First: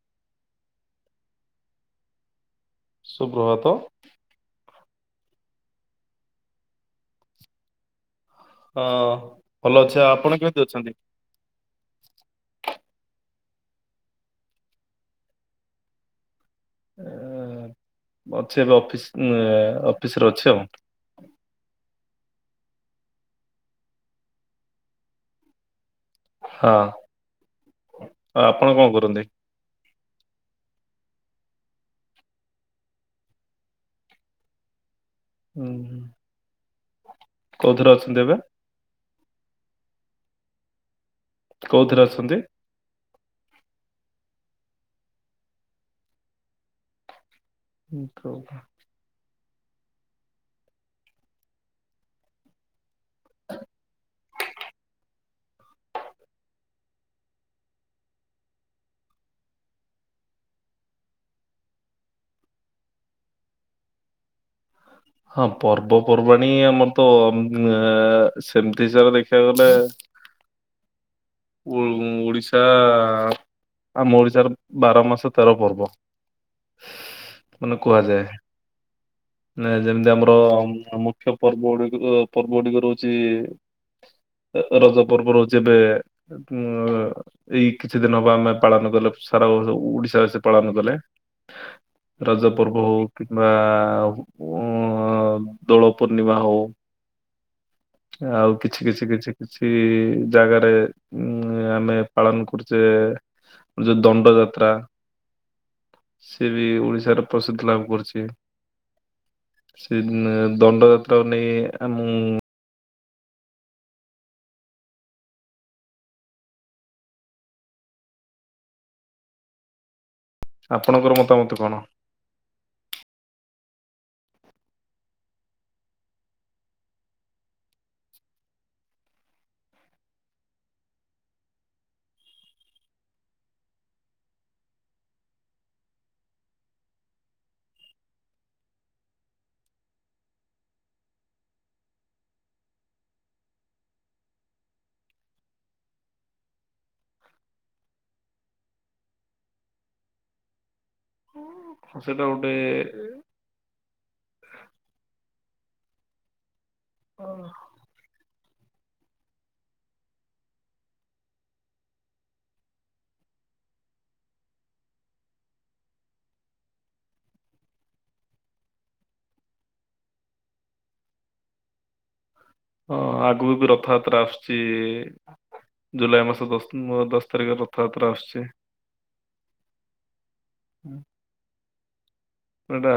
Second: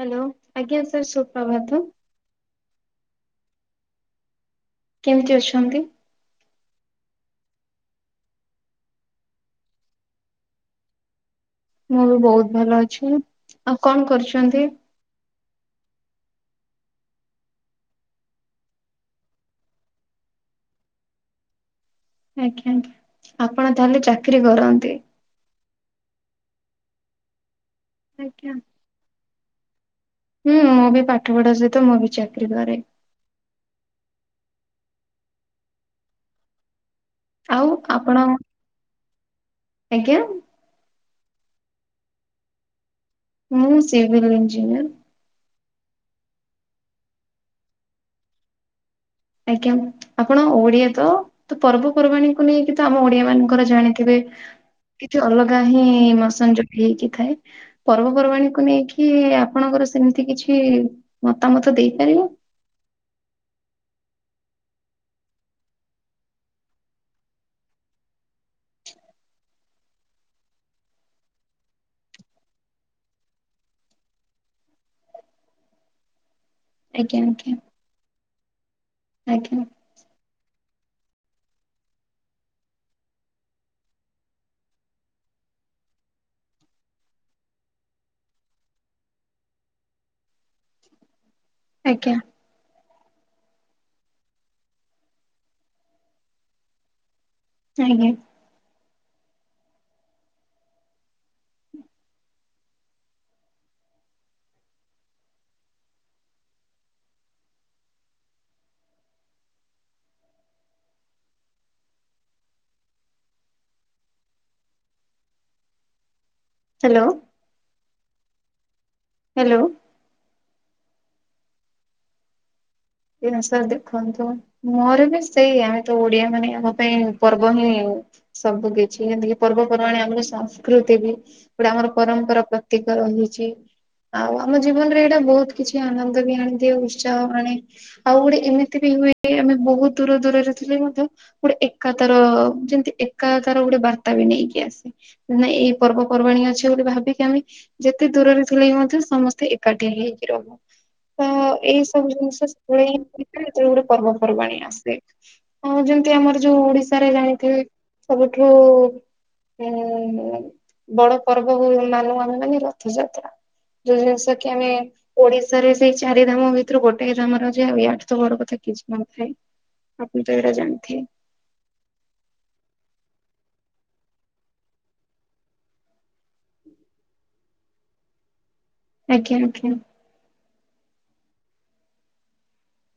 Hello ଆଜ୍ଞା sir ସୁୁପ୍ରଭାତ। ସୁପ୍ରଭାତ। କେମିତି ଅଛନ୍ତି? ଅ ଭଲ ଅଛି, ଆପଣ କେମିତି ଅଛନ୍ତି? ମୁଁ ବି ବହୁତ ଭଲ ଅଛି ଆଉ କଣ କରୁଛନ୍ତି? ଏ ଅଛି ଏବେ ଅଫିସ୍ ଅଫିସ୍ ଅଛି ଆଉ। ଆଜ୍ଞା ଆପଣ ତାହେଲେ ଚାକିରି କରନ୍ତି? ହଁ ଅଁ ଆଜ୍ଞା ଆପଣ କଣ କରନ୍ତି? ହୁଁ ମୁଁ ବି ପାଠପଢା ସହିତ ମୁଁ ବି ଚାକିରୀ କରେ। ଉଁ ହୁଁ। ଆଉ ଆପଣ ଆଜ୍ଞା। କୋଉଥିରେ ଅଛନ୍ତି? ମୁଁ ସିଭିଲ୍ ଇଞ୍ଜିନିୟର। ହ [inaudible] ଆଜ୍ଞା। ଆପଣ ଓଡିଆ ତ ପର୍ବପର୍ବାଣୀକୁ ନେଇକି ତ ଆମ ଓଡିଆ ମାନଙ୍କର ଜାଣିଥିବେ କିଛି ଅଲଗା ହିଁ ଇମୋସନ ଯୋଡି ହେଇକି ଥାଏ। ପର୍ବପର୍ବାଣୀକୁୁ ନେଇକି ଆପଣଙ୍କର ସେମିତି କିଛି ମତାମତ ଦେଇପାରିବେ? ହଁ ପର୍ବପର୍ବାଣୀ ଆମର ତ ଏଁ ସେମିତି ହିସାବ ରେ ଦେଖିବାକୁ ଗଲେ ଉଁ ଉଁ ଓଡ଼ିଶା ଆ ଆମ ଓଡିଶା ର ବାର ମାସ ତେର ପର୍ବ ଆଜ୍ଞା ଆଜ୍ଞା। ମାନେ କୁହାଯାଏ। ଆଜ୍ଞା ନେ ଯେମିତି ଆମର ମୁଖ୍ୟ ପର୍ବ ଗୁଡିକ ପର୍ବ ଗୁଡିକ ରହୁଛି ଇ ରଜ ପର୍ବ ରହୁଚି ଏବେ ଉଁ ଏଇ କିଛି ଦିନ ହବ ଆମେ ପାଳନ କଲେ ସାରାଓଡିଶାବାସୀ ସ ପାଳନ କଲେ। ଆଜ୍ଞା। ରଜ ପର୍ବ ହଉ କିମ୍ବା ଉ ଉଁ ଦୋଳ ପୂର୍ଣ୍ଣିମା ହଉ ଆଜ୍ଞା। ଆଉ କିଛି କିଛି କିଛି କିଛି ଇ ଜାଗାରେ ଉଁ ଆମେ ପାଳନ କରୁଚେ ଯେ ଦଣ୍ଡ ଯାତ୍ରା। ସେ ବି ଓଡ଼ିଶାରେ ପ୍ରସିଦ୍ଧି ଲାଭ କରିଚି। ସେ ଦଣ୍ଡ ଯାତ୍ରାକୁ ନେଇ ଆ ମୁଁ ହ୍ୟାଲୋ। ହ୍ୟାଲୋ। ଆପଣଙ୍କର ମତାମତ କଣ? ଏଆ ସାରେ ଦେଖନ୍ତୁ? ମୋର ବି ସେଇଆ ତ ଓଡିଆ ମାନେ ଆମ ପାଇଁ ପର୍ବ ହିଁ ସବୁ କିଛି ଏମିତିକି ପର୍ବପର୍ବାଣି ଆମର ସଂସ୍କୃତି ବି ଗୁଡ଼ା ଆମର ପରମ୍ପରା ପ୍ରତୀକ ହୋଇଛି। ଆଉ ଆମ ଜୀବନ ରେ ଏଇଟା ବହୁତ କିଛି ଆନନ୍ଦ ବି ଆଣିଦିଏ ଉତ୍ସାହ ଆଣେ। ଆଉ ଗୋଟେ ଏମିତି ବି ହୁଏ ଆମେ ବହୁତ ଦୂର ଦୂରରେ ଥିଲେ ମଧ୍ୟ ଗୋଟେ ଏକା ତାର ଯେମତି ଏକା ତାର ଗୋଟେ ବାର୍ତ୍ତା ବି ନେଇକି ଆସେ। ନା ଏଇ ପର୍ବପର୍ବାଣୀ ଅଛି ବୋଲି ଭାବିକି ଆମେ ଯେତେ ଦୂରରେ ଥିଲେ ହି ମଧ୍ୟ ସମସ୍ତେ ଏକାଠି ହେଇକି ରହୁ। ତ ଏଇ ସବୁ ସେଇଟା ଜିନିଷ ଗୋଟେ [unintelligible] ପର୍ବପର୍ବାଣୀ ଆସେ ଆଉ ଯେମିତି ଆମର ଯୋଉ ଓଡିଶି ସାରେ ଜାଣିଥିବେ ସବୁଠୁ ହଁ ବଡ ପର୍ବ ମାନୁ ଆମେ ମାନେ ରଥଯାତ୍ରା। ଯୋଉ ଜିନିଷ କି ଆମେ ଓଡିଶାରେ ସେଇ ଚାରି ଧାମ ଭିତରୁ ଗୋଟେ ଧାମ ର ଯାଏ ଆଠୁ ତ ଘର କଥା କିଛି ନଥାଏ ଆପଣ ତ ଏରା ଜାଣିଥିବେ। ହଁ ଆଗୁକୁ ବି ରଥଯାତ୍ରା ଆସୁଛି ଜୁଲାଇ ମାସ ଦଶ ଅଁ ଦଶ ତାରିଖ ରଥଯାତ୍ରା ଆସୁଛି ଆଜ୍ଞା ଆଜ୍ଞା। ଏଇଟା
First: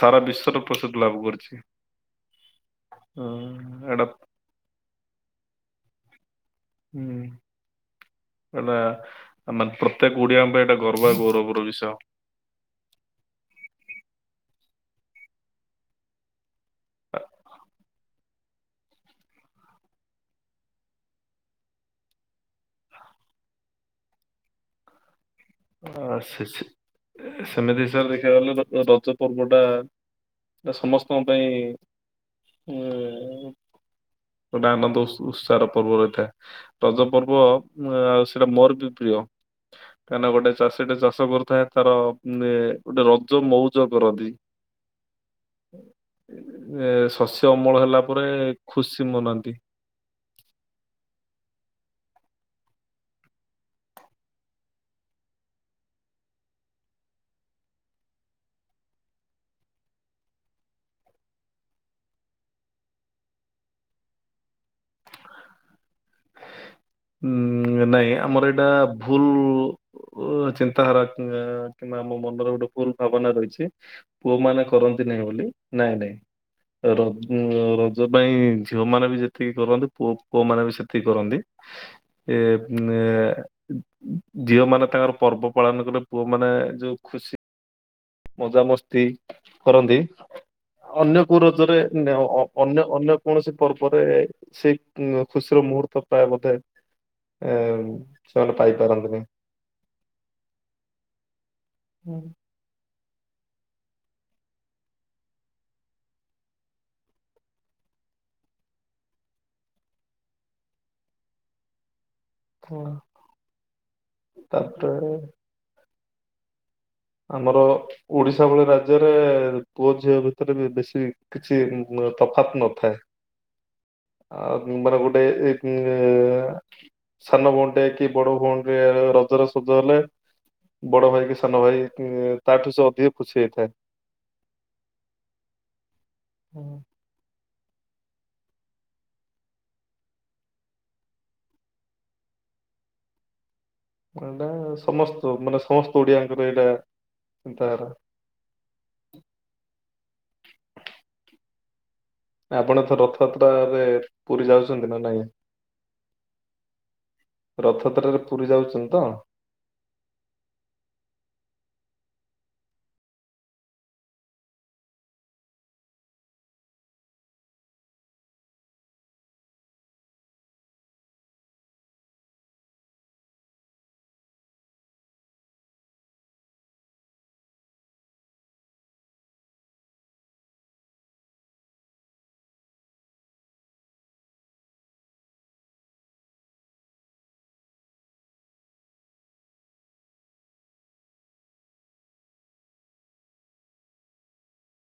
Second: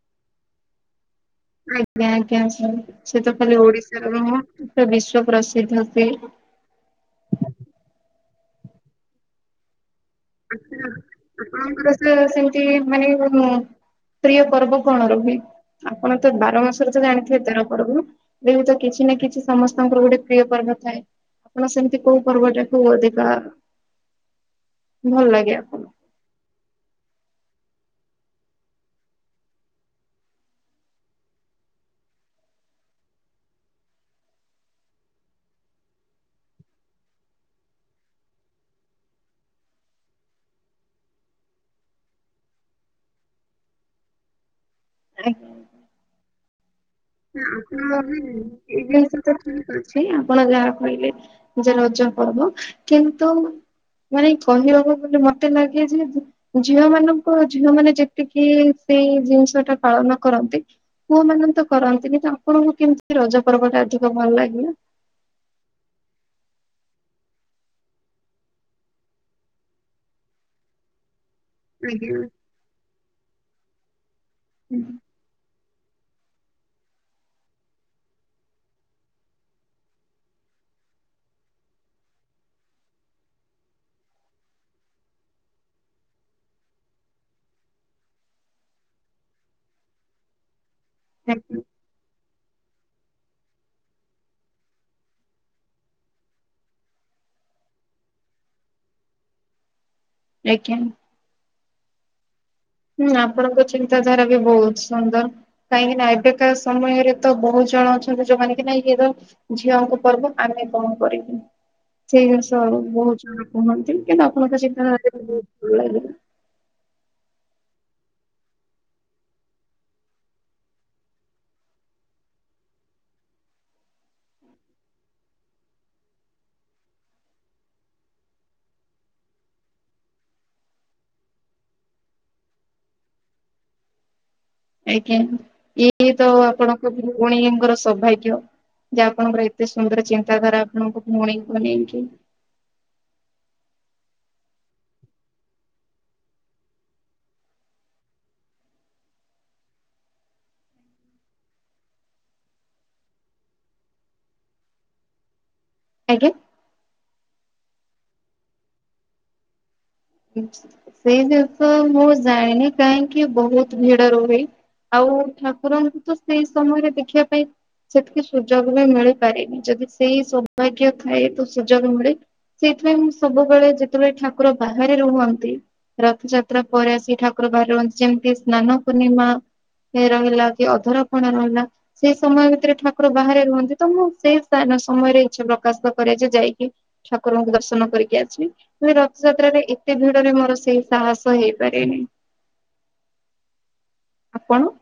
ସାରା ବିଶ୍ଵରେ ପ୍ରସ୍ତୁତି ଲାଭ କରିଛି। ଆଜ୍ଞା ଆଜ୍ଞା ସ ସେ ଅ, ତ ଖାଲି ଏଇଟା ଓଡିଶାର ନୁହଁ ସେ ବିଶ୍ଵ ପ୍ରସିଦ୍ଧ୍ୟ ସେ। ହୁଁ ଏଟା ମାତ୍ର ତେକେ ଓଡିଆ ଙ୍କ ପାଇଁ ଏଇଟା ଗର୍ବ ଆଉ ଗୌରବର ବିଷୟ। ତେ ମାନେ ଉଁ ପ୍ରିୟ ପର୍ବ କଣ ରୁହେ? ଆପଣ ତ ବାର ମାସରେ ତ ଜାଣିଥିବେ ତେର ପର୍ବ ଦେହୁଚ କିଛି ନା କିଛି ସମସ୍ତଙ୍କର ଗୋଟେ ପ୍ରିୟ ପର୍ବ ଥାଏ ସେମିତି କୋଉ ପର୍ବଟା କୁ ଅଧିକା ଭଲ ଲାଗେ ଆ ଆ ସେ ସେ ସେମିତି ତ ଦେଖିବାକୁ ଗଲେ ରଜ ପର୍ବଟା ସମସ୍ତଙ୍କ ପାଇଁ ଏଁ ଗୋଟେ ଆନନ୍ଦ ଉତ୍ସ ଉତ୍ସାହର ପର୍ବ ରହିଥାଏ। ରଜ ପର୍ବ ଆଉ ସେଇଟା ମୋର ବି ପ୍ରିୟ। କାହିଁନା ଗୋଟେ ଚାଷୀ ଟେ ଚାଷ କରୁଥାଏ ତାର ଏ ଗୋଟେ ରଜ ମଉଜ କରନ୍ତି ଆପଣ? ଏ ନା, ଶସ୍ୟ ଅମଳ ହେଲା ପରେ ଖୁସି ମନାନ୍ତି। ସେଇ ଆପଣ ଯା କହିଲେ ଯେ ରଜ ପର୍ବ କିନ୍ତୁ ମାନେ କହିବାକୁ ମତେ ଲାଗେ ଯେ ଝିଅ ମାନଙ୍କ ଝିଅ ମାନେ ଯେତିକି ସେଇ ଜିନିଷ ଟା ପାଳନ କରନ୍ତି ପୁଅ ମାନେ ତ କରନ୍ତିନି ତାଙ୍କର କେମିତି ରଜ ପର୍ବ ଟା ଅଧିକ ଭଲ ଲାଗେ ଉଁ ନାଇଁ ଆମର ଏଇଟା ଭୁଲ୍ ଅ ଚିନ୍ତାଧାରା ଏଁ। କିମ୍ବା ଆଜ୍ଞା ଆମ ମନରେ ଗୋଟେ ଭୁଲ୍ ଭାବନା ରହିଛି ପୁଅ ମାନେ କରନ୍ତି ନାଇଁ ବୋଲି ନାଇଁ ନାଇଁ। ର ଉଁ ରଜ ପାଇଁ ଝିଅମାନେ ବି ଯେତିକି କରନ୍ତି ପୁ ପୁଅମାନେ ବି ସେତିକି କରନ୍ତି। ଏ [inaudible] ଝିଅ ମାନେ ତାଙ୍କର ପର୍ବ ପାଳନ କଲେ ପୁଅ ମାନେ ଯୋଉ ଖୁସି ମଜାମସ୍ତି କରନ୍ତି ଅନ୍ୟ କୋଉ ଆଜ୍ଞା ରଜରେ ଏମିତି ଅ ଅନ୍ୟ ଅନ୍ୟ କୌଣସି ପର୍ବରେ ସେଇ ଉଁ ଖୁସିର ମୁହୂର୍ତ୍ତ ପ୍ରାୟ ବୋଧେ ଏ ସେମାନେ ପାଇ ପାରନ୍ତିନି। ଆଜ୍ଞା। ହୁଁ। ହୁଁ ଆପଣଙ୍କ ଚିନ୍ତାଧାରା ବି ବହୁତ୍ ସୁନ୍ଦର। କାହିଁକି ନା ଏବେକା ସମୟରେ ତ ବହୁତ୍ ଜଣ ଅଛନ୍ତି ଯୋଉମାନେ କି ନା ଇଏ ତ ଝିଅଙ୍କ ପର୍ବ ଆମେ କଣ କରିବୁ ସେଇ ତ ହୁଁ। ବହୁତ୍ ଜଣ କୁହନ୍ତି କିନ୍ତୁ ଆପଣଙ୍କ ତାପରେ ଚିନ୍ତା ଧାରା ବହୁତ୍ ଭଲ ଲାଗିଲା। ଆମର ଓଡିଶା ଭଳି ରାଜ୍ୟରେ ପୁଅ ଝିଅ ଭିତରେ ବି ବେଶୀ କିଛି ତଫାତ୍ ନଥାଏ। ଆଉ ମାନେ ଗୋଟାଏ [unintelligible] ସାନ ଭଉଣୀ ଟେ କି ବଡ ଭଉଣୀ ଟେ ରଜରେ ସଜ ହେଲେ ବଡ ଭାଇ କି ସାନ ଭାଇ ଉ ଏ ତାଠୁ ସେ ଅଧିକ ଖୁସି ହେଇଥାଏ। ଆଜ୍ଞା ଇଏ ତ ଆପଣଙ୍କ ଭଉଣୀଙ୍କର ସୌଭାଗ୍ୟ। ଯେ ଆପଣଙ୍କର ଏତେ ସୁନ୍ଦର ଚିନ୍ତାଧାରା ଆପଣଙ୍କ ଭୁଉଣୀକୁ ନେଇକି। ଏଇଟା ସମସ୍ତ ମାନେ ସମସ୍ତ ଓଡ଼ିଆଙ୍କର ଏଇଟା ଚିନ୍ତାଧାରା। ଆପଣ ଏଥର ରଥଯାତ୍ରା ରେ ପୁରୀ ଯାଉଚନ୍ତି ନା ନାଇଁ? ଆଜ୍ଞା। ରଥ ଯାତ୍ରାରେ ପୁରୀ ଯାଉଛନ୍ତି ତ? ସେଇଟା ତ ମୁଁ ଜାଣିନି କାହିଁକି ବହୁତ୍ ଭିଡ ରୁହେ। ଆଉ ଠାକୁରଙ୍କୁ ତ ସେଇ ସମୟରେ ଦେଖିବା ପାଇଁ। ସେତିକି ସୁଯୋଗ ବି ମିଳିପାରେନି ଯଦି ସେଇ ସୌଭାଗ୍ୟ ଥାଏ ତ ସୁଯୋଗ ମିଳେ। ସେଇଥିପାଇଁ ମୁଁ ସବୁବେଳେ ଯେତେବେଳେ ଠାକୁର ବାହାରେ ରୁହନ୍ତି। ରଥଯାତ୍ରା ପରେ ଆସି ଠାକୁର ବାହାରେ ରୁହନ୍ତି ଯେମିତି ସ୍ନାନ ପୂର୍ଣ୍ଣିମା। କେ ରହିଲା କି ଅଧର କଣ ରହିଲା। ସେଇ ସମୟ ଭିତରେ ଠାକୁର ବାହାରେ ରୁହନ୍ତି ତ ମୁଁ ସେ ସ୍ନାନ ସମୟରେ ଇଚ୍ଛା ପ୍ରକାଶ କରେ ଯେ ଯାଇକି। ଠାକୁରଙ୍କୁ ଦର୍ଶନ କରିକି ଆସିବି ତେବେ ର ଥ ଯାତ୍ରାରେ ଏତେ ଭିଡରେ ମୋର ସେଇ ସାହସ ହେଇପାରେନି। ଆପଣ?